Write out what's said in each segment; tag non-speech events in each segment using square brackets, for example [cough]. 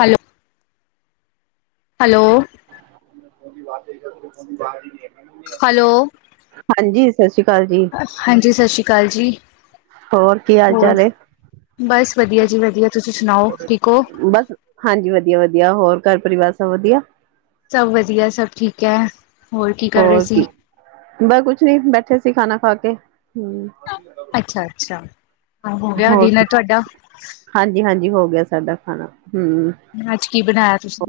Hello. Hello. [inaudible] Hello, ਹਾਂਜੀ ਸਤਿ ਸ੍ਰੀ ਅਕਾਲ ਜੀ ਹਾਂਜੀ ਸਸ਼੍ਰੀ ਕਾਲ ਜੀ। ਹੋਰ, ਕੀ ਹਾਲ-ਚਾਲ ਏ? ਬਾੱਸ ਵਦੀਆ ਜੀ ਵਦੀਆ। ਬਾੱਸ ਹਾਂਜੀ ਵਦੀਆ-ਵਦੀਆ, ਹੋਰ ਘਾਰ ਪਰਿਵਾਰ ਸਬ ਵਦੀਆ? ਸਬ ਵਦੀਆ, ਸਬ ਠੀਕ ਐ। ਹੋਰ ਕੀ, ਬਾ ਕੁੱਛ ਨੀ ਬੈਠੇ ਸੀ ਖਾਨਾ ਖਾ ਕੇ, ਹੂੰ। ਅੱਛਾ-ਅੱਛਾ, ਹਾਂ ਹੋ ਗੇਆ ਡਿਨਰ ਤੂਆਡਾ। ਹਾਂਜੀ-ਹਾਂਜੀ ਹੋ ਗੇਆ ਸਾਡਾ ਖਾਨਾ, ਹੂੰ। ਆੱਜ ਕੀ ਬਣਾਏਆ ਤੂਸੀ?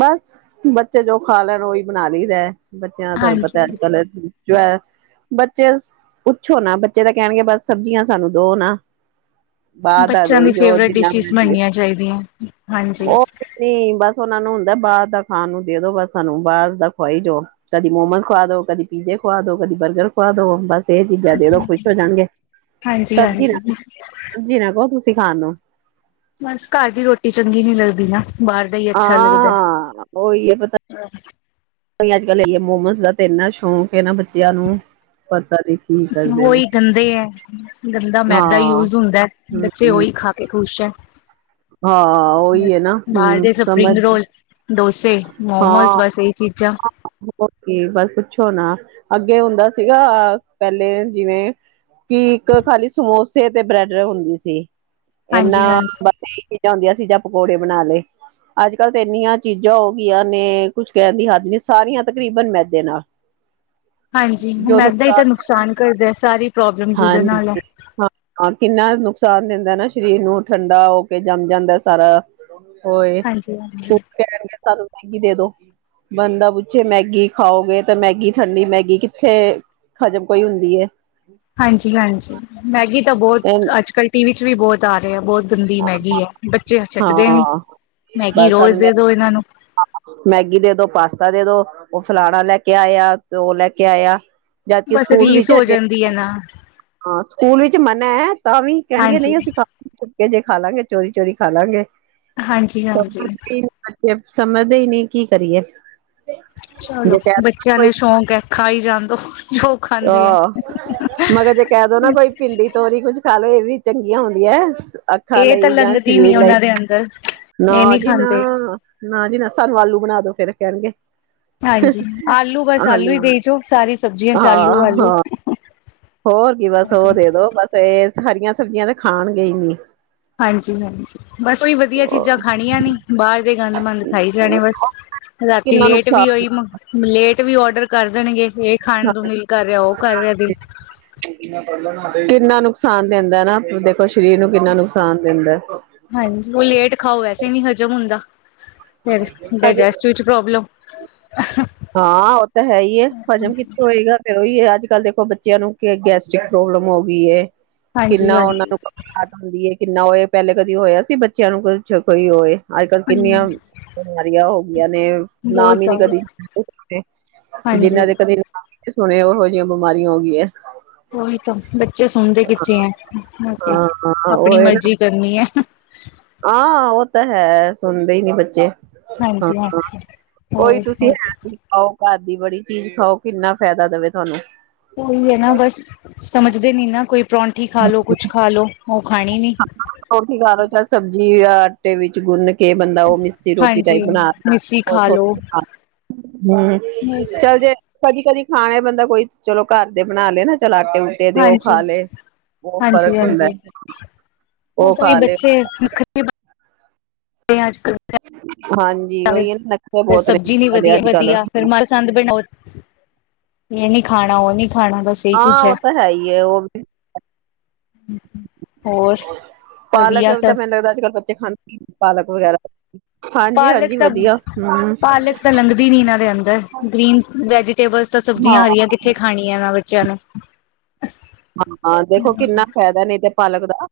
ਬਾੱਸ ਬੱਚੇ ਜੋ ਖਾ ਲੈਨ ਓਈ ਬਨਾ ਲਈਦੈ, ਬੱਚੇਆਂ ਦਾ ਤੂਆਨੂੰ ਹਾਂਜੀ ਪਤੈ ਅੱਜ-ਕੱਲ [unintelligible] ਬੱਚੇਆਂ ਸ ਪੁੱਛੋ ਨਾ, ਬੱਚੇ ਤਾਂ ਕੈਨਗੇ ਬਾੱਸ ਸਬਜੀਆਂ ਸਾਨੂੰ ਦੋ ਨਾ। ਬਾਹਰ ਦਾ ਬੱਚੇਆਂ ਦੀ ਦੇਈ ਜੋ ਫੇਵਰੇਟ ਜਿੰਨਾ ਡਿਸ਼ਿਸ ਮਰਜ਼ੀ ਬਨਨੀਆਂ ਚਾਈਦੀਐਂ, ਹਾਂਜੀ। ਨੀ ਬਸ ਉਹਨਾਂ ਨੂੰ ਹੁੰਦਾ ਬਾਹਰ ਦਾ ਖਾਣ ਨੂੰ ਦੇ ਦੋ ਬਸ ਸਾਨੂੰ ਬਾਹਰ ਦਾ ਖਵਾਈ ਜਾਓ ਕਦੀ ਮੋਮੋਜ਼ ਖੁਵਾ ਦੋ, ਕਦੀ ਪੀਜ਼ੇ ਖੁਵਾ ਦੋ, ਕਦੀ ਬਰਗਰ ਖੁਵਾ ਦੋ ਬਸ ਏ ਚੀਜ਼ਾਂ ਦੇ ਦੋ ਖੁਸ਼ ਹੋ ਜਾਣਗੇ, ਹਾਂਜੀ, ਸਬਜ਼ੀ ਹਾਂਜੀ ਨਾ ਸਬਜ਼ੀ ਨਾ ਕਹੋ ਤੁਸੀਂ ਖਾਣ ਨੂੰ ਬਸ ਘਾਰ ਦੀ ਰੋਟੀ ਚੰਗੀ ਨੀ ਲੱਗਦੀ ਨਾ ਬਾਹਰ ਦਾ ਹੀ ਅੱਛਾ ਲੱਗਦਾ ਹਾਂ ਉਹੀ ਪਤਾ ਹਮ [inaudible] ਅੱਜ ਕੱਲ ਇਏ ਮੋਮਸ ਦਾ ਤਾਂ ਇੰਨਾ ਸ਼ੌਕ ਹੈ ਨਾ ਬੱਚਿਆਂ ਨੂੰ ਪਤਾ ਨੀ ਕੀ ਕਰਦੇ ਨੇ ਉਹੀ ਗੰਦੇ ਹੈ ਗੰਦਾ ਮੈਦਾ ਹਾਂ ਯੂਜ ਹੁੰਦਾ, ਬੱਚੇ ਹਮ ਉਹੀ ਖਾ ਕੇ ਖ਼ੁਸ਼ ਹੈ ਹਾਂ ਉਹੀ ਹੈ ਬਸ ਨਾ ਬਾਹਰ ਹਮ ਦੇ ਸਮਝ ਸਪਰਿੰਗ ਰੋਲਸ ਡੋਸੇ ਮੋਮੋਸ ਬਸ ਇਹ ਹੀ ਚੀਜ਼ਾਂ ਔਕੇ ਬੱਸ ਪੁੱਛੋ ਨਾ, ਅੱਗੇ ਹੁੰਦਾ ਸੀਗਾ ਪਹਿਲੇ ਜਿਵੇਂ ਕੀ ਇੱਕ ਖਾਲੀ ਸਮੋਸੇ ਤੇ ਬ੍ਰੈਡ ਹੁੰਦੀ ਸੀ ਇਨਾ ਹਾਂਜੀ ਹਾਂਜੀ ਬਸ ਇਹੀ ਚੀਜ਼ਾਂ ਹੁੰਦੀਆਂ ਸੀ, ਜਾਂ ਪਕੌੜੇ ਬਣਾ ਲਏ ਅੱਜ ਕੱਲ ਤੇ ਇੰਨੀਆਂ ਚੀਜ਼ਾਂ ਚੀਜ਼ਾਂ ਹੋ ਗਈਆਂ ਨੇ ਕੁੱਝ ਕਹਿਣ ਦੀ ਹੱਦ ਨੀ, ਸਾਰੀਆਂ ਤਕਰੀਬਨ ਮੈਂਦੇ ਨਾਲ ਹਾਂਜੀ ਹੁਣ ਮੈਂਦਾ ਹੀ ਤਾਂ ਨੁਕਸਾਨ ਕਰਦਾ ਸਾਰੀ ਪ੍ਰੋਬਲਮਸ ਉਹਦੇ ਨਾਲ ਹੈ ਹਾਂਜੀ ਹਾਂ ਹਾਂ ਕਿੰਨਾ ਨੁਕਸਾਨ ਦਿੰਦਾ ਨਾ ਸਰੀਰ ਨੂੰ ਠੰਡਾ ਹੋ ਕੇ ਜੰਮ ਜਾਂਦਾ ਸਾਰਾ ਹੋਏ ਹਾਂਜੀ ਸੁਬਹ ਹਾਂਜੀ ਉੱਠ ਕੇ ਕਹਿਣਗੇ, ਸਾਨੂੰ ਮੈਗੀ ਦੇ ਦੋ ਬੰਦਾ ਪੁੱਛੇ ਮੈਗੀ ਖਾਓਗੇ ਤਾਂ ਮੈਗੀ ਠੰਡੀ ਮੈਗੀ ਕਿੱਥੇ ਹਜਮ ਕੋਈ ਹੁੰਦੀ ਹੈ ਹਾਂਜੀ ਹਾਂਜੀ ਮੈਗੀ ਤਾਂ ਬਹੁਤ ਤੇ ਅੱਜ ਕੱਲ੍ਹ ਟੀ ਵੀ ' ਵੀ ਬਹੁਤ ਆ ਰਿਹਾ, ਬਹੁਤ ਗੰਦੀ ਮੈਗੀ ਹੈ ਬੱਚੇ ਛੱਡਦੇ ਨੀ, ਹਾਂ ਮੈਗੀ ਬਸ ਰੋਜ਼ ਸਾਨੂੰ ਮੈ ਦੇ ਦੋ ਇਹਨਾਂ ਨੂੰ ਮੈਗੀ ਦੇ ਦੋ ਪਾਸਤਾ ਦੇ ਦੋ ਉਹ ਫਲਾਣਾ ਲੈ ਕੇ ਆਇਆ, ਤੇ ਉਹ ਲੈ ਕੇ ਆਇਆ ਜਦਕਿ ਬਸ ਸਕੂਲ ਵਿੱਚ ਰੀਸ ਹੋ ਹਜੇ ਜਾਂਦੀ ਹੈ ਨਾ ਹਾਂ, ਸਕੂਲ ਵਿੱਚ ਮਨਾ ਹੈ, ਤਾਂ ਵੀ ਕਹਿਣਗੇ ਹਾਂਜੀ ਨਹੀਂ ਅਸੀਂ ਖਾ ਸੁਕੇ ਜੇ ਖਾ ਲਾਂਗੇ, ਚੋਰੀ-ਚੋਰੀ ਖਾ ਲਾਂਗੇ, ਹਾਂਜੀ ਸ ਹਾਂਜੀ ਸਮਝਦੇ ਹੀ ਨਹੀਂ, ਕੀ ਕਰੀਏ। ਜੇ ਚਲੋ, ਕਹਿ ਦੋ ਬੱਚਿਆਂ ਕੋਈ ਨੂੰ ਸ਼ੌਕ ਹੈ, ਖਾਾਈ ਜਾਣ ਦੋ, ਜੋ ਖਾਂਦੇ ਹੈ ਆਹ, ਮਗਰ ਜੇ ਕਹਿ ਦੋ ਨਾ ਕੋਈ ਭਿੰਡੀ, ਤੋਰੀ ਕੁੱਝ ਖਾ ਲਓ, ਇਹ ਵੀ ਚੰਗੀਆਂ ਹੁੰਦੀਆਂ ਅੱਖਾਂ ਇਹ ਤਾਂ ਲਈ ਜਾਂ ਲੰਘਦੀ ਨੀ ਸਰੀਰ ਲਈ, ਉਹਨਾਂ ਦੇ ਅੰਦਰ ਨਾ ਇਹ ਨਹੀਂ ਜੀ, ਖਾਂਦੇ ਨਾ। ਨਾ ਜੀ ਨਾ, ਸਾਨੂੰ ਆਲੂ ਬਣਾ ਦਿਓ, ਫੇਰ ਕਹਿਣਗੇ। ਹਾਂਜੀ, ਆਲੂ ਬਸ ਆਲੂ ਹੀ ਦੇਈ ਜ਼ੋ, ਸਾਰੀ ਸਬਜ਼ੀਆਂ'ਚ ਹਾਂ ਆਲੂ-ਆਲੂ। ਹਾਂ ਹੋਰ ਕੀ, ਬੱਸ ਉਹ ਦੇ ਦਿਓ, ਬਸ ਇਹ ਹਰੀਆਂ ਸਬਜ਼ੀਆਂ ਤਾਂ ਖਾਣਗੇ ਹੀ ਨੀ। ਹਾਂਜੀ-ਹਾਂਜੀ, ਬਸ ਓਹੀ ਵਧੀਆ ਚੀਜ਼ਾਂ ਖਣੀਆਂ ਨੀ, ਬਾਹਰ ਦੇ ਗੰਦ-ਮੰੰਦ ਖਾਈ ਜਾਣੇ ਬਸ। ਰਾਤੀ ਕਿੰਨਾ ਲੇਟ ਵੀ ਨੁਕਸਾਨ ਓਹੀ ਲੇਟ ਵੀ ਔਡਰ ਕਰ ਦੇਣਗੇ, ਇਹ ਖਾਣ ਨੂੰ ਦਿਲ ਕਰ ਰਿਹਾ, ਉਹ ਕਰ ਰਿਹਾ ਦਿਲ। ਕਿੰਨਾ ਨੁਕਸਾਨ ਦਿੰਦਾ ਨਾ, ਦੇਖੋ ਸਰੀਰ ਨੂੰ ਕਿੰਨਾ ਨੁਕਸਾਨ ਦਿੰਦਾ। ਹਾਂਜੀ, ਉਹ ਲੇਟ ਖਾਓ ਵੈਸੇ ਨੀ ਹਜ਼ਮ ਹੁੰਦਾ, ਫੇਰ ਹਜੇ ਡਾਇਜੈਸਟ ਵਿੱਚ ਪ੍ਰੋਬਲਮ ਹਾਂ, ਉਹ ਤਾਂ ਹੈ ਹੀ ਏ, ਹਜ਼ਮ ਕਿੱਥੇ ਹੋਏਗਾ। ਫੇਰ ਉਹੀ ਹੈ, ਅੱਜਕੱਲ੍ਹ ਦੇਖੋ ਬੱਚਿਆਂ ਨੂੰ ਗੈਸਟ੍ਰਿਕ ਪ੍ਰੋਬਲਮ ਹੋ ਗਈ ਏ, ਹਾਂਜੀ ਕਿੰਨਾ ਉਹਨਾ ਹਾਂਜੀ ਨੂੰ। ਆਜ ਹੁੰਦਾ ਹੈ ਕਿੰਨਾ ਹੋਏ, ਪਹਿਲੇ ਕਦੀ ਹੋਇਆ ਸੀ ਬੱਚਿਆਂ ਨੂੰ ਕੁਛ, ਕੋਈ ਹੋਏ। ਅੱਜਕੱਲ੍ਹ ਕਿੰਨੀਆਂ ਬਿਮਾਰੀਆਂ ਹੋ ਗਈਆਂ ਨੇ, ਬਹੁਤ ਨਾਮ ਹੀ ਨੀ ਜ਼ਿਆਦਾ ਕਦੀ ਹਾਂਜੀ ਜਿਹਨਾਂ ਦੇ ਕਦੇ ਨਾਮ ਵੀ ਨਹੀਂ ਸੁਣੇ, ਉਹੋ ਜਿਹੀਆਂ ਬਿਮਾਰੀਆਂ ਹੋ ਗਈਆਂ। ਉਹੀ ਤਾਂ ਬੱਚੇ ਸੁਣਦੇ ਕਿੱਥੇ ਹੈ, ਹਾਂ ਹਾਂ ਉਹ ਆਪਣੀ ਹੈ ਨਾ ਮਰਜ਼ੀ ਕਰਨੀ ਹੈ। ਹਾਂ, ਉਹ ਤਾਂ ਹੈ ਸੁਣਦੇ ਹੀ ਨਹੀਂ ਬੱਚੇ। ਹਾਂਜੀ ਹਾਂ, ਹਾਂਜੀ ਉਹੀ ਹੋਰ ਤੁਸੀਂ ਹੋਰ ਹੈ ਆਓ ਘਰ ਦੀ ਬਣੀ ਚੀਜ਼ ਖਾਓ, ਕਿੰਨਾ ਫਾਇਦਾ ਦੇਵੇ ਤੁਹਾਨੂੰ। ਓਹੀ ਹੈ ਨਾ, ਬਸ ਸਮਝਦੇ ਨਹੀ ਨਾ। ਕੋਈ ਪਰੌਂਠੀ ਖਾ ਲਓ ਕੁਛ ਖਾ ਲਓ, ਉਹ ਖਾਣੀ ਨੀ। ਰੋਟੀ ਖਾ ਲਓ ਚਾਹੇ ਸਬਜ਼ੀ ਆਟੇ ਵਿੱਚ ਗੁੰਨ ਕੇ। ਕਿ ਬੰਦਾ, ਉਹ ਮਿੱਸੀ ਰੋਟੀ ਹਾਂਜੀ ਟਾਈਪ ਬਣਾ ਕੇ ਮਿੱਸੀ ਖਾ ਲੋ ਹਮ, ਬਸ ਚੱਲ ਜੇ ਕਦੀ-ਕਦੀ ਖਾਣੇ ਬੰਦਾ ਕੋਈ, ਚਲੋ ਘਰ ਦੇ ਬਣਾ ਲਏ ਨਾ, ਚਲ ਆਟੇ ਆਟੇ ਦੇ ਉਹ ਹਾਂਜੀ ਖਾ ਲਏ, ਬਹੁਤ ਹਾਂਜੀ ਫ਼ਰਕ ਹੁੰਦਾ। ਹਾਂਜੀ ਉਹ ਬਸ ਓਹੀ, ਖਾ ਲਏ ਬੱਚੇ ਨਖਰੇ ਅੱਜਕਲ੍ਹ ਹਾਂਜੀ ਉਹੀ ਨਖਰੇ ਫੇਰ ਬਹੁਤ ਨੇ ਸਬਜ਼ੀ ਨਹੀ ਦੇ ਵਧੀਆ, ਅੱਜ ਕੱਲ ਵਧੀਆ ਫੇਰ ਮ ਪਸੰਦ, ਇਹ ਨੀ ਖਾਣਾ, ਉਹ ਨੀ ਖਾਣਾ ਬਸ। ਇਹੀ ਹਾਂ, ਕੁੱਝ ਉਹ ਤਾਂ ਹੈ ਹੀ ਹੈ, ਉਹ ਵੀ। ਹੋਰ ਪਾਲਕ ਵਧੀਆ ਤਾਂ ਸਭ ਮੈਨੂੰ ਲੱਗਦਾ, ਅੱਜਕੱਲ੍ਹ ਬੱਚੇ ਖਾਂਦੇ ਪਾਲਕ ਵਗੈਰਾ ਪਾਲਕ ਹਾਂਜੀ-ਹਾਂਜੀ, ਤਾਂ ਵਧੀਆ। ਹਮ ਪਾਲਕ ਤਾਂ ਲੰਘਦੀ ਨੀ ਇਹਨਾਂ ਦੇ ਅੰਦਰ, ਗ੍ਰੀਨ ਵੈਜੀਟੇਬਲਸ ਤਾਂ ਹਾਂ ਸਬਜ਼ੀਆਂ ਹਰੀਆਂ ਕਿੱਥੇ ਖਾਣੀਆ ਏਨਾ ਬੱਚਿਆਂ ਨੂੰ। ਹਾਂ, ਦੇਖੋ ਕਿੰਨਾ ਫ਼ਾਇਦਾ ਨਹੀਂ ਤੇ ਪਾਲਕ ਦਾ।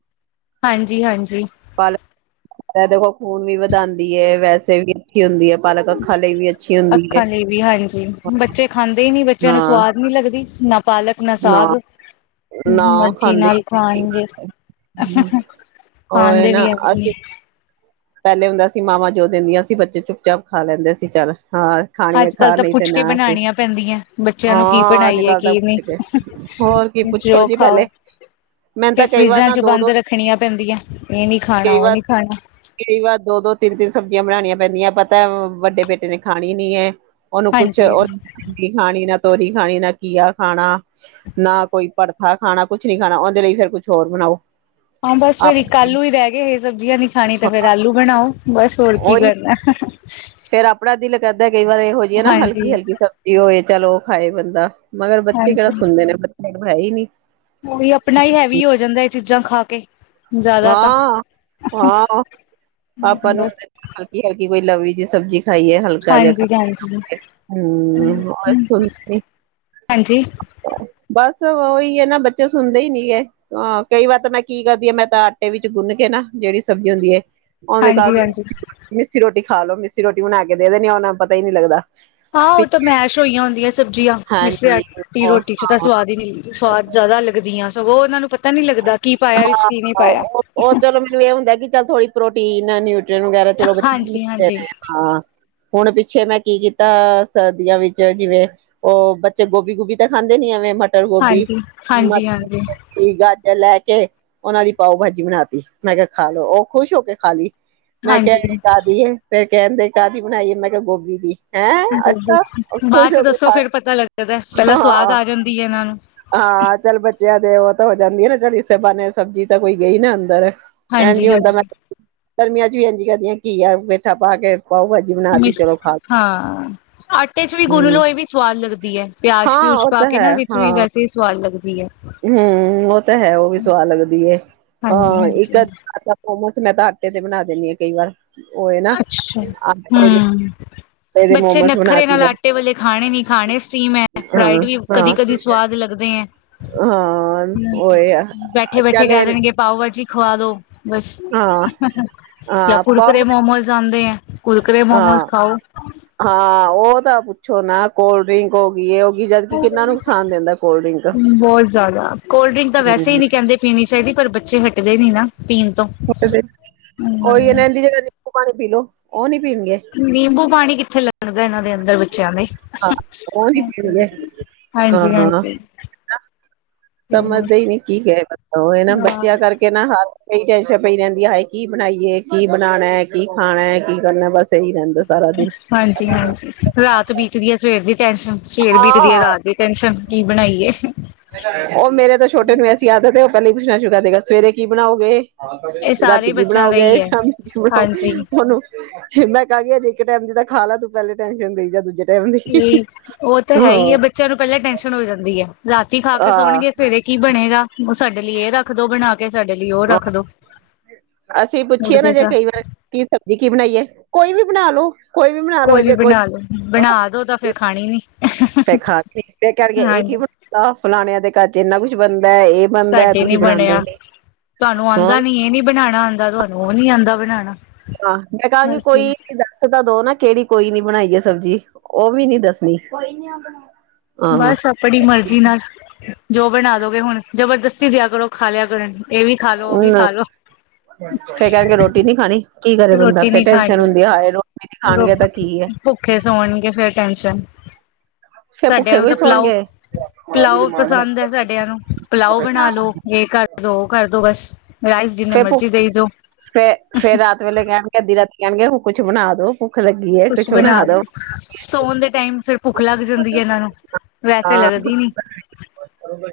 ਹਾਂਜੀ-ਹਾਂਜੀ। ਇਹ ਦੇਖੋ, ਖ਼ੂਨ ਵੀ ਵਧਾਉਂਦੀ ਹੈ, ਵੈਸੇ ਵੀ ਅੱਛੀ ਹੁੰਦੀ ਹੈ ਪਾਲਕ, ਅੱਖਾਂ ਲਈ ਵੀ। ਅੱਛੀ ਹੁੰਦੀ ਹੈ ਅੱਖਾਂ ਲਈ ਵੀ, ਹਾਂਜੀ। ਬੱਚੇ ਖਾਂਦੇ ਹੀ ਨਹੀ, ਬੱਚਿਆਂ ਨੂੰ ਹਾਂ ਸਵਾਦ ਨੀ ਲੱਗਦੀ ਨਾ ਪਾਲਕ। ਨਾ ਸਾਗ ਨਾ ਮਰਜ਼ੀ ਖਾਂਦੇ ਨਾਲ ਖਾਣਗੇ। ਉਹ ਆਂਦੇ ਵੀ ਨਾ ਅਸੀਂ ਇਹੀ ਹੈ। ਪਹਿਲੇ ਹੁੰਦਾ ਸੀ, ਮਾਵਾਂ ਜੋ ਦਿੰਦੀਆਂ ਸੀ, ਬੱਚੇ ਚੁੱਪ-ਚਾਪ ਖਾ ਲੈਂਦੇ ਸੀ ਚੱਲ ਹਾਂ। ਖਾਣੀ ਆ ਅੱਜ ਕੱਲ੍ਹ ਖਾ ਤਾਂ ਨਹੀਂ ਤੇ ਪੁੱਛ ਕੇ ਨਾ ਸਹੀ। ਬਣਾਣੀਆਂ ਪੈਂਦੀਆਂ ਬੱਚਿਆਂ ਨੂੰ ਕੀ ਹਾਂ, ਬਣਾਈਏ ਅੱਜਕੱਲ੍ਹ ਤਾਂ ਕੀ ਨਹੀਂ। ਪੁੱਛ ਦੇ, ਹੋਰ। ਕੀ ਪੁੱਛੋ ਜੀ ਪਹਿਲੇ। ਮੈਨੂੰ ਤਾਂ ਫਿਰ ਕਈ ਵਾਰ ਫਰਿਜਾਂ ਨਾ ਚ ਦੋ ਬੰਦ ਦੋ ਰੱਖਣੀਆਂ ਪੈਂਦੀਆਂ ਇਹ ਨੀ ਖਾਣਾ ਕਈ ਉਹ ਵਾਰ ਨੀ ਖਾਣਾ। ਕਈ ਵਾਰ ਦੋ- ਦੋ, ਤਿੰਨ- ਤਿੰਨ ਸਬਜ਼ੀਆਂ ਬਣਾਉਣੀਆਂ ਪੈਂਦੀਆਂ ਪਤਾ ਵੱਡੇ ਬੇਟੇ ਨੇ ਖਾਣੀ ਨੀ ਹੈ। ਉਹਨੂੰ ਕੁਛ ਹਾਂਜੀ-ਹਾਂਜੀ। ਉਹਨ ਖਾਣੀ ਨਾ ਤੋਰੀ ਖਾਣੀ ਨਾ ਕੀਆ ਖਾਣਾ। ਨਾ ਕੋਈ ਪੜਥਾ ਖਾਣਾ ਕੁਛ ਨਹੀਂ ਖਾਣਾ ਉਹਦੇ ਲਈ ਫੇਰ ਕੁਛ ਹੋਰ ਬਣਾਓ। ਹਾਂ ਬਸ ਆਪ ਫੇਰ ਆਲੂ ਹੀ ਰਹਿ ਗਏ ਇਹ ਸਬਜ਼ੀਆਂ ਲਈ ਖਾਣੀ ਤੇ ਫੇਰ ਆਲੂ ਬਣਾਓ ਬਸ ਹੋਰ ਕੀ ਉਹੀ ਕਰਨਾ। ਫੇਰ ਆਪਣਾ ਦਿਲ ਕਰਦਾ ਕਈ ਵਾਰ ਇਹੋ ਜਿਹੀਏ ਨਾ ਹਲਕੀ- ਹਲਕੀ ਹਾਂਜੀ-ਹਾਂਜੀ। ਸਬਜ਼ੀ ਹੋਏ ਚਲ ਉਹ ਖਾਏ ਬੰਦਾ। ਮਗਰ ਬੱਚੇ ਕਿਹੜਾ ਸੁਣਦੇ ਨੇ ਬੱਚ ਹੈ ਹੀ ਨਹੀਂ। ੳਹ ਆਪਣਾ ਹੀ ਹੈਵੀ ਹੋ ਜਾਂਦਾ ਇਹ ਚੀਜ਼ਾਂ ਖਾ ਕੇ। ਜ਼ਿਆਦਾ ਤਾਂ ਹਾਂ- ਹਾਂ ਆਪਾ ਨੂ ਬਸ ਹਲਕੀ -ਹਲਕੀ ਕੋਈ ਲਵੀ ਜੀ ਸਬਜ਼ੀ ਖਾਈਏ ਹਲੀ ਹਾਂਜੀ ਹਾਂਜੀ [unintelligible] ਹਾਂਜੀ ਬਸ ਉਹੀ ਹੈ ਨਾ ਬੱਚੇ ਸੁਣਦੇ ਹੀ ਨੀ ਗ ਕਈ ਵਾਰ ਤਾਂ ਮੈਂ ਕੀ ਕਰਦੀ ਹਾਂ ਮੈਂ ਤਾਂ ਆਟੇ ਵਿੱਚ ਗੁੰਨ ਕੇ ਨਾ ਜਿਹੜੀ ਸਬਜ਼ੀ ਹੁੰਦੀ ਹੈ ਹਾਂਜੀ ਹਾਂਜੀ [unintelligible] ਮਿੱਸੀ ਰੋਟੀ ਖਾ ਲ ਲੋ ਮਿਸਸੀ ਰੋਟੀ ਬਣਾ ਕੇ ਦੇ ਦਦੇ ਆ ਉਹਨਾਂ ਪਤਾ ਹੀ ਨੀ ਲੱਗਦਾ। ਹਾਂ ਉਹ ਤਾਂ ਮੈਸ਼ ਹੋਈਆਂ ਹੁੰਦੀਆਂ ਸਬਜ਼ੀਆਂ ਮਿਸੇ ਆ ਹਾਂਜੀ ਵੀ ਉਹ ਰੋਟੀ ਚ ਹਾਂ ਤਾਂ ਸਵਾਦ ਹੀ ਨਦੀ ਸਵਾਦ ਜਿਆਦਾ ਲੱਗਦੀਆਂ। ਸਗੋਂ ਉਨਾਂ ਨੂੰ ਪਤਾ ਨੀ ਲੱਗਦਾ ਕੀ ਪਾਇਆ ਵਿੱਚ ਕੀ ਨੀ ਪਾਇਆ ਐ ਹੁੰਦਾ ਕਿ ਚੱਲ ਥੋੜ੍ਹੀ ਪ੍ਰੋਟੀਨ, ਨਿਊਟਰੀਨ ਵਗੈਰਾ ਚਲੋ ਬੱਚੇ ਨੂੰ ਹਾਂਜੀ ਦੇਨਾ ਹਾਂਜੀ ਐ ਹਾਂ। ਹੁਣ ਪਿੱਛੇ ਮੈਂ ਕੀ ਕੀਤਾ ਸਰਦੀਆਂ ਵਿੱਚ ਜਿਵੇਂ ਓ ਬੱਚੇ ਗੋਭੀ, ਗੁਭੀ ਤਾ ਖਾਂਦੇ ਨੀ ਐਵੇਂ ਮਟਰ, ਗੋਭੀ ਹਾਂਜੀ ਹਾਂਜੀ ਹਾਂਜੀ ਗਾਜ ਰ ਲੈ ਕੇ ਓਨਾਂ ਦੀ ਪਾਓ ਭਾਜੀ ਬਣਾ ਤੀ ਮੈ ਕਿਆ ਖਾ ਲੋ ਓ ਖੁਸ਼ ਹੋ ਕੇ ਖਾ ਲੀ। ਮੈਂ ਕਿਆ ਹਾਂਜੀ ਐ ਕਾਦੀ ਏ ਫੇਰ ਕੈਂਦੇ ਕਾਦੀ ਬਨਾਈ ਏ ਮੈਂ ਕਿਆ ਗੋਭੀ ਦੀ। ਹੈਂ ਅੱਛਾ ਓ ਬਾਅਦ ਖੁਸ਼ ਚ ਹੋ ਕੇ ਦੱਸੋ ਖਾਣ ਫੇਰ ਪਤਾ ਲੱਗਦਾ ਪਹਿਲਾਂ ਸਵਾਦ ਹਾਂ। ਆ ਜਾਂਦੀ ਹੈ ਇਹਨਾਂ ਨੂੰ ਹਾਂ, ਚੱਲ ਬੱਚਿਆਂ ਦੇ ਓ ਤਾ ਹੋ ਜਾਂਦੀ ਆ ਨਾ ਚੱਲ ਇਸੇ ਬਾਨੇ ਸਬਜ਼ੀ ਤਾਂ ਕੋਈ ਗਈ ਨਾ ਅੰਦਰ। ਐਂਜੀ ਹਾਂਜੀ ਹੁੰਦਾ ਮੈ ਹਾਂਜੀ ਗਰਮੀਆਂ ਚ ਵੀ ਐਂਜਈ ਕਰਦੀ ਆਂ ਘੀਆ ਪੇਠਾ ਪਾ ਕੇ ਪਾ ਕੇ ਪਾਓ ਭਾਜੀ ਬਨਾ ਤੀ ਮਿਸ ਚਲੋ ਖਾ ਹਾਂ ਆਟੇ ਚ ਵੀ ਗੁਨ ਹੂੰ ਲੋ ਏ ਵੀ ਸਵਾਦ ਲੱਗਦੀ ਐ ਪਿਆਜ ਹਾਂ ਪਿਊਜ ਉਹ ਪਾ ਤਾਂ ਕੇ ਹੈ ਨਾ ਵਿੱਚ ਵੀ ਵੈਸੇ ਈ ਸਵਾਦ ਲੱਗਦੀ ਐ। ਹੁੰ ਓ ਤਾ ਹੈ ਓ ਵੀ ਸਵਾਦ ਲੱਗਦੀ ਐ ਹਾਂਜੀ ਹਾਂ ਹਾਂਜੀ ਇੱਕ ਅੱਛਾ ਮੋਮੋਸ ਮੈ ਤਾ ਆਟੇ ਦੇ ਬਨਾ ਦੇਨੀ ਆ ਕਈ ਵਾਰ। ਉਹ ਏ ਨਾ ਅੱਛਾ, ਆਟੇ ਦੇ ਹੁੰ। ਆਟੇ ਦੇ ਬੱਚੇ ਮੋਮੋਸ ਬਣਾ ਨੱਖਰੇ ਦੀ ਨਾਲ ਦਾ ਆਟੇ ਵਾਲੇ ਖਾਣੇ ਨੀ ਖਾਣੇ ਸਟੀਮ ਐ ਹਾਂ ਫਰਾਈਡ ਵੀ ਕਦੀ ਹਾਂ। ਕਦੀ ਸਵਾਦ ਲੱਗਦੇ ਐਂ। ਹਾਂ ਉਹੀ ਆ ਬੈਠੇ ਬੈਠੇ ਚੱਲ ਕੈ ਦੇਣਗੇ ਪਾਓ ਭਾਜੀ ਖਵਾ ਦੋ। ਬਸ ਹਾਂ ਯਾ ਹਾਂ ਕੁੁਰਕੁਰੇ, ਪਾਓ ਮੋਮੋਸ ਆਂਦੇ ਐ ਕੁੁਰਕੁਰੇ, ਮੋਮੋਸ ਹਾਂ ਖਾਓ। ਹਾਂ ਓ ਤਾ ਪੁੱਛੋ ਨਾ ਕੋਲ ਡਰਿੰਕ ਹੋ ਗੀ ਏ ਓ ਗੀ ਜਦਕਿ ਕਿੰਨਾ ਨੁਕਸਾਨ ਦੇਂਦਾ ਕੋਲਡ ਡਰਿੰਕ ਹੁੰ। ਬਹੁਤ ਪੀਨੀ ਚਾਈਦੀ ਪਰ ਬੱਚੇ ਹੱਟਦੇ ਨੀ ਨਾ ਪੀਨ ਤੋਂ। ਓਈ ਹਮ ਏ ਏਂਦੀ ਜਗ੍ਹਾ ਨੀਂਬੂ ਪਾਨੀ ਪੀ ਲੋ ਓ ਨੀ ਪੀਨਗੇ। ਨਿੰਬੂ ਪਾਨੀ ਕਿੱਥੇ ਲੰਗਦਾ ਇਨਾਂ ਦੇ ਅੰਦਰ ਬੱਚਿਆਂ ਦੇ। ਹਾਂ ਉਹ ਨੀ ਪੀਣਗੇ ਹਾਂਜੀ, ਹਾਂਜੀ। ਹੋਰ ਸਮਜਦੇ ਈ ਨੀ ਕੀ ਕਰੇ ਬਚ ਓ ਨਾ ਬੱਚਿਆਂ ਕਰਕੇ ਨਾ ਹਰ ਏਈ ਟੈਂਸ਼ਨ ਪਈ ਰੈਂਦੀ ਹਾਏ ਕੀ ਬਣਾਈਏ ਕੀ ਬਣਾਣਾ ਏ ਕੀ ਖਾਣਾ ਏ ਕੀ ਕਰਨਾ ਬਸ। ਇਹੀ ਰਹਿੰਦਾ ਸਾਰਾ ਦਿਨ ਹਾਂਜੀ ਹਾਂਜੀ ਰਾਤ ਬੀਤਦੀ ਐ ਸਵੇਰ ਦੀ ਟੈਂਸ਼ਨ ਸਵੇਰ ਬੀਤਦੀ ਐ ਹਾਂ ਰਾਤ ਦੀ ਟੈਸ਼ਨ ਕੀ ਬਣਾਈਏ? ਓ ਮੇਰੇ ਤਾ ਛੋਟੇ ਨੂੰ ਐਸੀ ਆਦਤ ਏ ਓ ਪੈਲੇ ਈ ਪੁੱਛਣਾ ਸ਼ੁਰੂ ਕਰ ਦਏਗਾ ਸਵੇਰੇ ਕੀ ਬਣਾਓਗੇ? ਇਹ ਰਾਤੀ ਸਾਰੇ ਕੀ ਬੱਚਿਆਂ ਦਾ ਬਣਾਓਗੇ, ਹੀ ਹੈ ਸ਼ਾਮੀ ਕੀ ਬਣਾਓਗੇ? ਹਾਂਜੀ ਉਨੂੰ ਫੇਰ ਮੈ ਕਾਂਗੀ ਅਜੇ ਇੱਕ ਟੈਮ ਦੀ ਤਾ ਖਾ ਲੈ ਤੂੰ ਪੈਲੇ ਟੈਨਸ਼ਨ ਦਈ ਜਾ ਦੂਜੇ ਟਾਈਮ ਦੀ ਨਈ ਓ ਤਾ ਹੈ ਈ ਐ, ਹਾਂ ਬ ਚਿਆਂ ਨੂੰ ਪੈਲੇ ਟੈਸ਼ਨ ਹੋ ਜਾਂਦੀ ਐ ਰਾਤੀ ਖਾ ਕੇ ਹਾਂ ਸੋਣਗੇ ਸਵੇਰੇ ਕੀ ਬਣੇਗਾ? ਓ ਸਾਡੇ ਲੀ ਏ ਰੱਖਦੋ ਬਣਾ ਕੇ, ਸਾਡੇ ਲੀ ਓ ਰੱਖਦੋ। ਅਸੀ ਪੁੱਛੀਏ ਨਾ ਜੇ ਕਈ ਵਾਰ ਕੀ ਸਬਜ਼ੀ ਕੀ ਬਣਾਈਏ? ਕੋਈ ਵੀ ਬਣਾ ਲੋੋ। ਕੋਈ ਵੀ ਬਣਾ ਲੋੋ, ਬਣਾ ਦੋ ਤਾਂ ਫੇਰ ਖਾਣੀ ਨੀ। ਫੇਰ ਖਾ ਪੀ ਕੇ ਕੈਨਗੇ ਏ ਹਾਂਜੀ ਕੀ ਬਨੁਦਾ ਫਲਾਣਿਆਂ ਦੇ ਘਰ ਚ ਇੰਨਾ ਕੁਛ ਬਣਦਾ ਏ ਤਾਡੇ ਨੀ ਬਣਿਆ ਤਾਨੂੰ ਹਾਂ ਆਂਦਾ ਨੀ ਏ ਨੀ ਬਣਾਣਾ ਆਂਦਾ ਤੁਆਨੂੰ ਓ ਨੀ ਆਂਦਾ ਬਣਾਣਾ। ਆ, ਮੈ ਕਾਂਗੀ ਕੋਈ ਇੱਕ ਚੀਜ ਦੱਸ ਸ ਤਾ ਦੋ ਨਾ ਕਿੜੀ ਕੋਈ ਨੀ ਬਣਾਈਏ ਸਬਜੀ ਓ ਵੀ ਨੀ ਦੱਸਨੀ। ਬਸ ਆਪਣੀ ਮਰਜ਼ੀ ਨਾਲ ਜੋ ਬਣਾ ਦੋਗੇ, ਹੁਣ ਜਬਰਦਸਤੀ ਦਿਆ ਕਰੋ ਖਾ ਲਿਆ ਕਰਨ। ਏ ਵੀ ਖਾ ਲੋ, ਓ ਵੀ ਨਾ ਖਾ ਲੋ। ਫੇਰ ਕਹਿਣਗੇ ਰੋਟੀ ਨੀ ਖਾਣੀ ਕੀ ਕਰੇ ਬੰਦਾ, ਫੇਰ ਟੈਨਸ਼ਨ ਹੁੰਦੀ ਆ ਹਾਏ ਰੋ ਰ ਭੁੱਖੇ ਸੌਣਗੇ ਫੇਰ ਟੈਂਨਸ਼ਨ। ਫੇਰ ਸਾਡਿਆਂ ਭੁੱਖੇ ਨੂੰ, ਕੋਈ ਤਾਂ ਪਿਲਾਓ। ਸੌਣਗੇ ਪਲਾਓ ਪਸੰਦ ਹੈ, ਸਾਡਿਆਂ ਨੂੰ ਪਲਾਓ ਬਣਾ ਲੋ ਇਹ ਕਰਦੋ ਉਹ ਕਰਦੋ ਬਸ,। ਰਾਈਸ, ਜਿਨੇ ਫੇਰ ਭੁੱਖ ਮਰਜ਼ੀ ਦੇਈ ਜਾਓ। ਫੇ ਫੇਰ ਰਾਤ ਵੇਲੇ ਕਹਿਣ ਗੇ, ਅਧ ਰਾਤੀ ਆਣਗੇ ਹੁਣ ਕੁਛ ਬਣਾ ਦੋ। ਭੁੱਖ ਲੱਗੀ ਏ। ਕੁਛ ਬਣਾ ਕੇ ਸੋਣ ਦੇ ਟਾਈਮ ਫਿਰ ਭੁੱਖ ਲੱਗ ਜਾਂਦੀ ਹੈ ਇਹਨਾਂ ਨੂੰ। ਵੈਸੇ ਹਾਂ ਲੱਗਦੀ ਨੀ।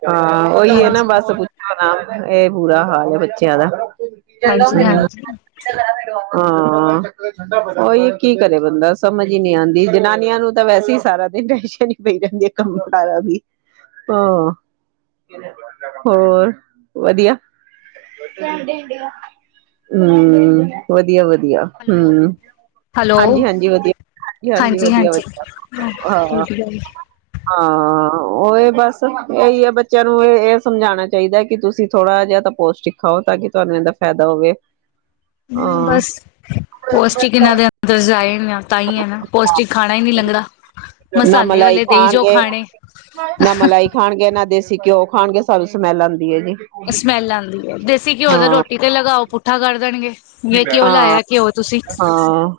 ਹਾਂ ਉਹੀ ਹੈ, ਨਾ ਹਾਂਜੀ ਬਸ ਹੁਣ ਇਹ ਬੁਰਾ ਹਾਲ ਹੈ, ਬੱਚਿਆਂ ਦਾ। ਹਾਂਜੀ ਹਾਂਜੀ ਹਾਂ ਉਹੀ ਕੀ ਕਰੇ ਬੰਦਾ ਸਮਝ ਹੀ ਨਹੀਂ ਆਉਂਦੀ ਜਨਾਨੀਆਂ ਨੂੰ ਤਾਂ ਵੈਸੇ ਹੀ ਸਾਰਾ ਦਿਨ ਟੈਸ਼ਨ ਪਈ ਰਹਿੰਦੀ, ਕੰਮ ਕਾਰਾ ਦੀ ਹਾਂ। ਹੋਰ ਵਧੀਆ। ਹੂ ਵਧੀਆ, ਵਧੀਆ ਹੈਲੋ ਹੂ। ਹੈਲੋ ਹਾਂਜੀ, ਹਾਂਜੀ, ਵਧੀਆ ਹਾਂਜੀ ਹਾਜੀ ਵਧੀਆ ਵਧੀਆ ਹਾਂ। ਵਧੀਆ ਜੀ। ਹਾਂ ਉਹ ਇਹ ਬਸ ਇਹੀ ਹੈ, ਬੱਚਿਆਂ ਨੂੰ ਇਹ ਇਹ ਸਮਝਾਉਣਾ ਚਾਹੀਦਾ ਕਿ ਤੁਸੀਂ ਥੋੜ੍ਹਾ ਜਿਹਾ ਤਾਂ ਪੋਸ਼ਟਿਕ ਖਾਓ, ਤਾਂ ਕਿ ਤੁਹਾਨੂੰ ਇਹਦਾ ਫਾਇਦਾ ਹੋਵੇ। ਹਾਂ ਬਸ ਪੋਸ਼ਟਿਕ ਇਹਨਾਂ ਦੇ ਅੰਦਰ ਜਾਏ ਆ ਤਾਂ ਹੀ ਹੈ, ਨਾ ਪੋਸ਼ਟਿਕ। ਖਾਣਾ ਹੀ ਨਹੀਂ ਲੰਗਣਾ। ਨਾ ਮਲਾਈ ਖਾਣਗੇ, ਨਾ ਮਲਾਈ ਖਾਣਗੇ ਨਾ ਦੇਸੀ ਘਿਓ ਖਾਣਗੇ, ਸਾਨੂੰ ਸਮੈਲ ਆਉਂਦੀ ਹੈ ਜੀ। ਸਮੈਲ ਆਉਂਦੀ ਹੈ, ਦੇਸੀ ਘਿਓ ਦਾ ਹਾਂ ਰੋਟੀ ਤੇ ਲਗਾਓ ਪੁੱਠਾ ਕਰ ਦੇਣਗੇ। ਏ ਘਿਉਂ ਹਾਂ ਲਾਇਆ, ਕਿਉ ਤੁਸੀਂ। ਹਾਂ।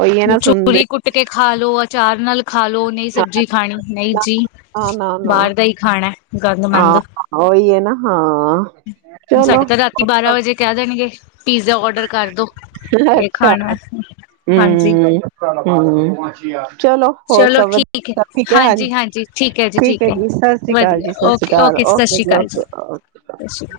ਉਹੀ ਹੈ ਨਾ ਸੁਣਦੇ ਚੂਰੀ ਕੁੱਟ ਕੇ ਖਾ ਲੋ, ਅਚਾਰ ਨਾਲ ਖਾ ਲਓ ਨਹੀਂ ਸਬਜ਼ੀ ਖਾਣੀ ਨਹੀਂ ਜੀ, ਨਾ ਨਾ ਬਾਹਰ ਦਾ ਹੀ ਖਾਣਾ ਗੰਦਮੰਦ। ਉਹੋ ਹੀ ਏ ਨਾ ਹਾਂ। ਚਲੋ ਸਾਡੇ ਤਾਂ ਰਾਤੀ ਬਾਰਾਂ ਵਜੇ ਕਹਿ ਦੇਣਗੇ, ਪੀਜ਼ਾ ਔਡਰ ਅੋਡਰ ਕਰਦੋ, ਇਹ ਖਾਣਾ ਹਾਂਜੀ। ਅਛਾ। ਚਲੋ ਹੋਰ ਸਭ ਵਧੀਆ ਸਭ ਠੀਕ ਹੈ ਹਾਂਜੀ ਠੀਕ ਹੈ, ਜੀ ਸਤਿ ਸ੍ਰੀ ਅਕਾਲ ਵਧੀਆ ਜੀ ਸਤਿ ਓਕੇ ਚਲ ਸਤਿ ਓਕੇ ਸ਼੍ਰੀ ਜੀ ਅਕਾਲ ਓਕੇਓਕੇ। ਸਤਿ ਸ਼੍ਰੀ ਅਕਾਲ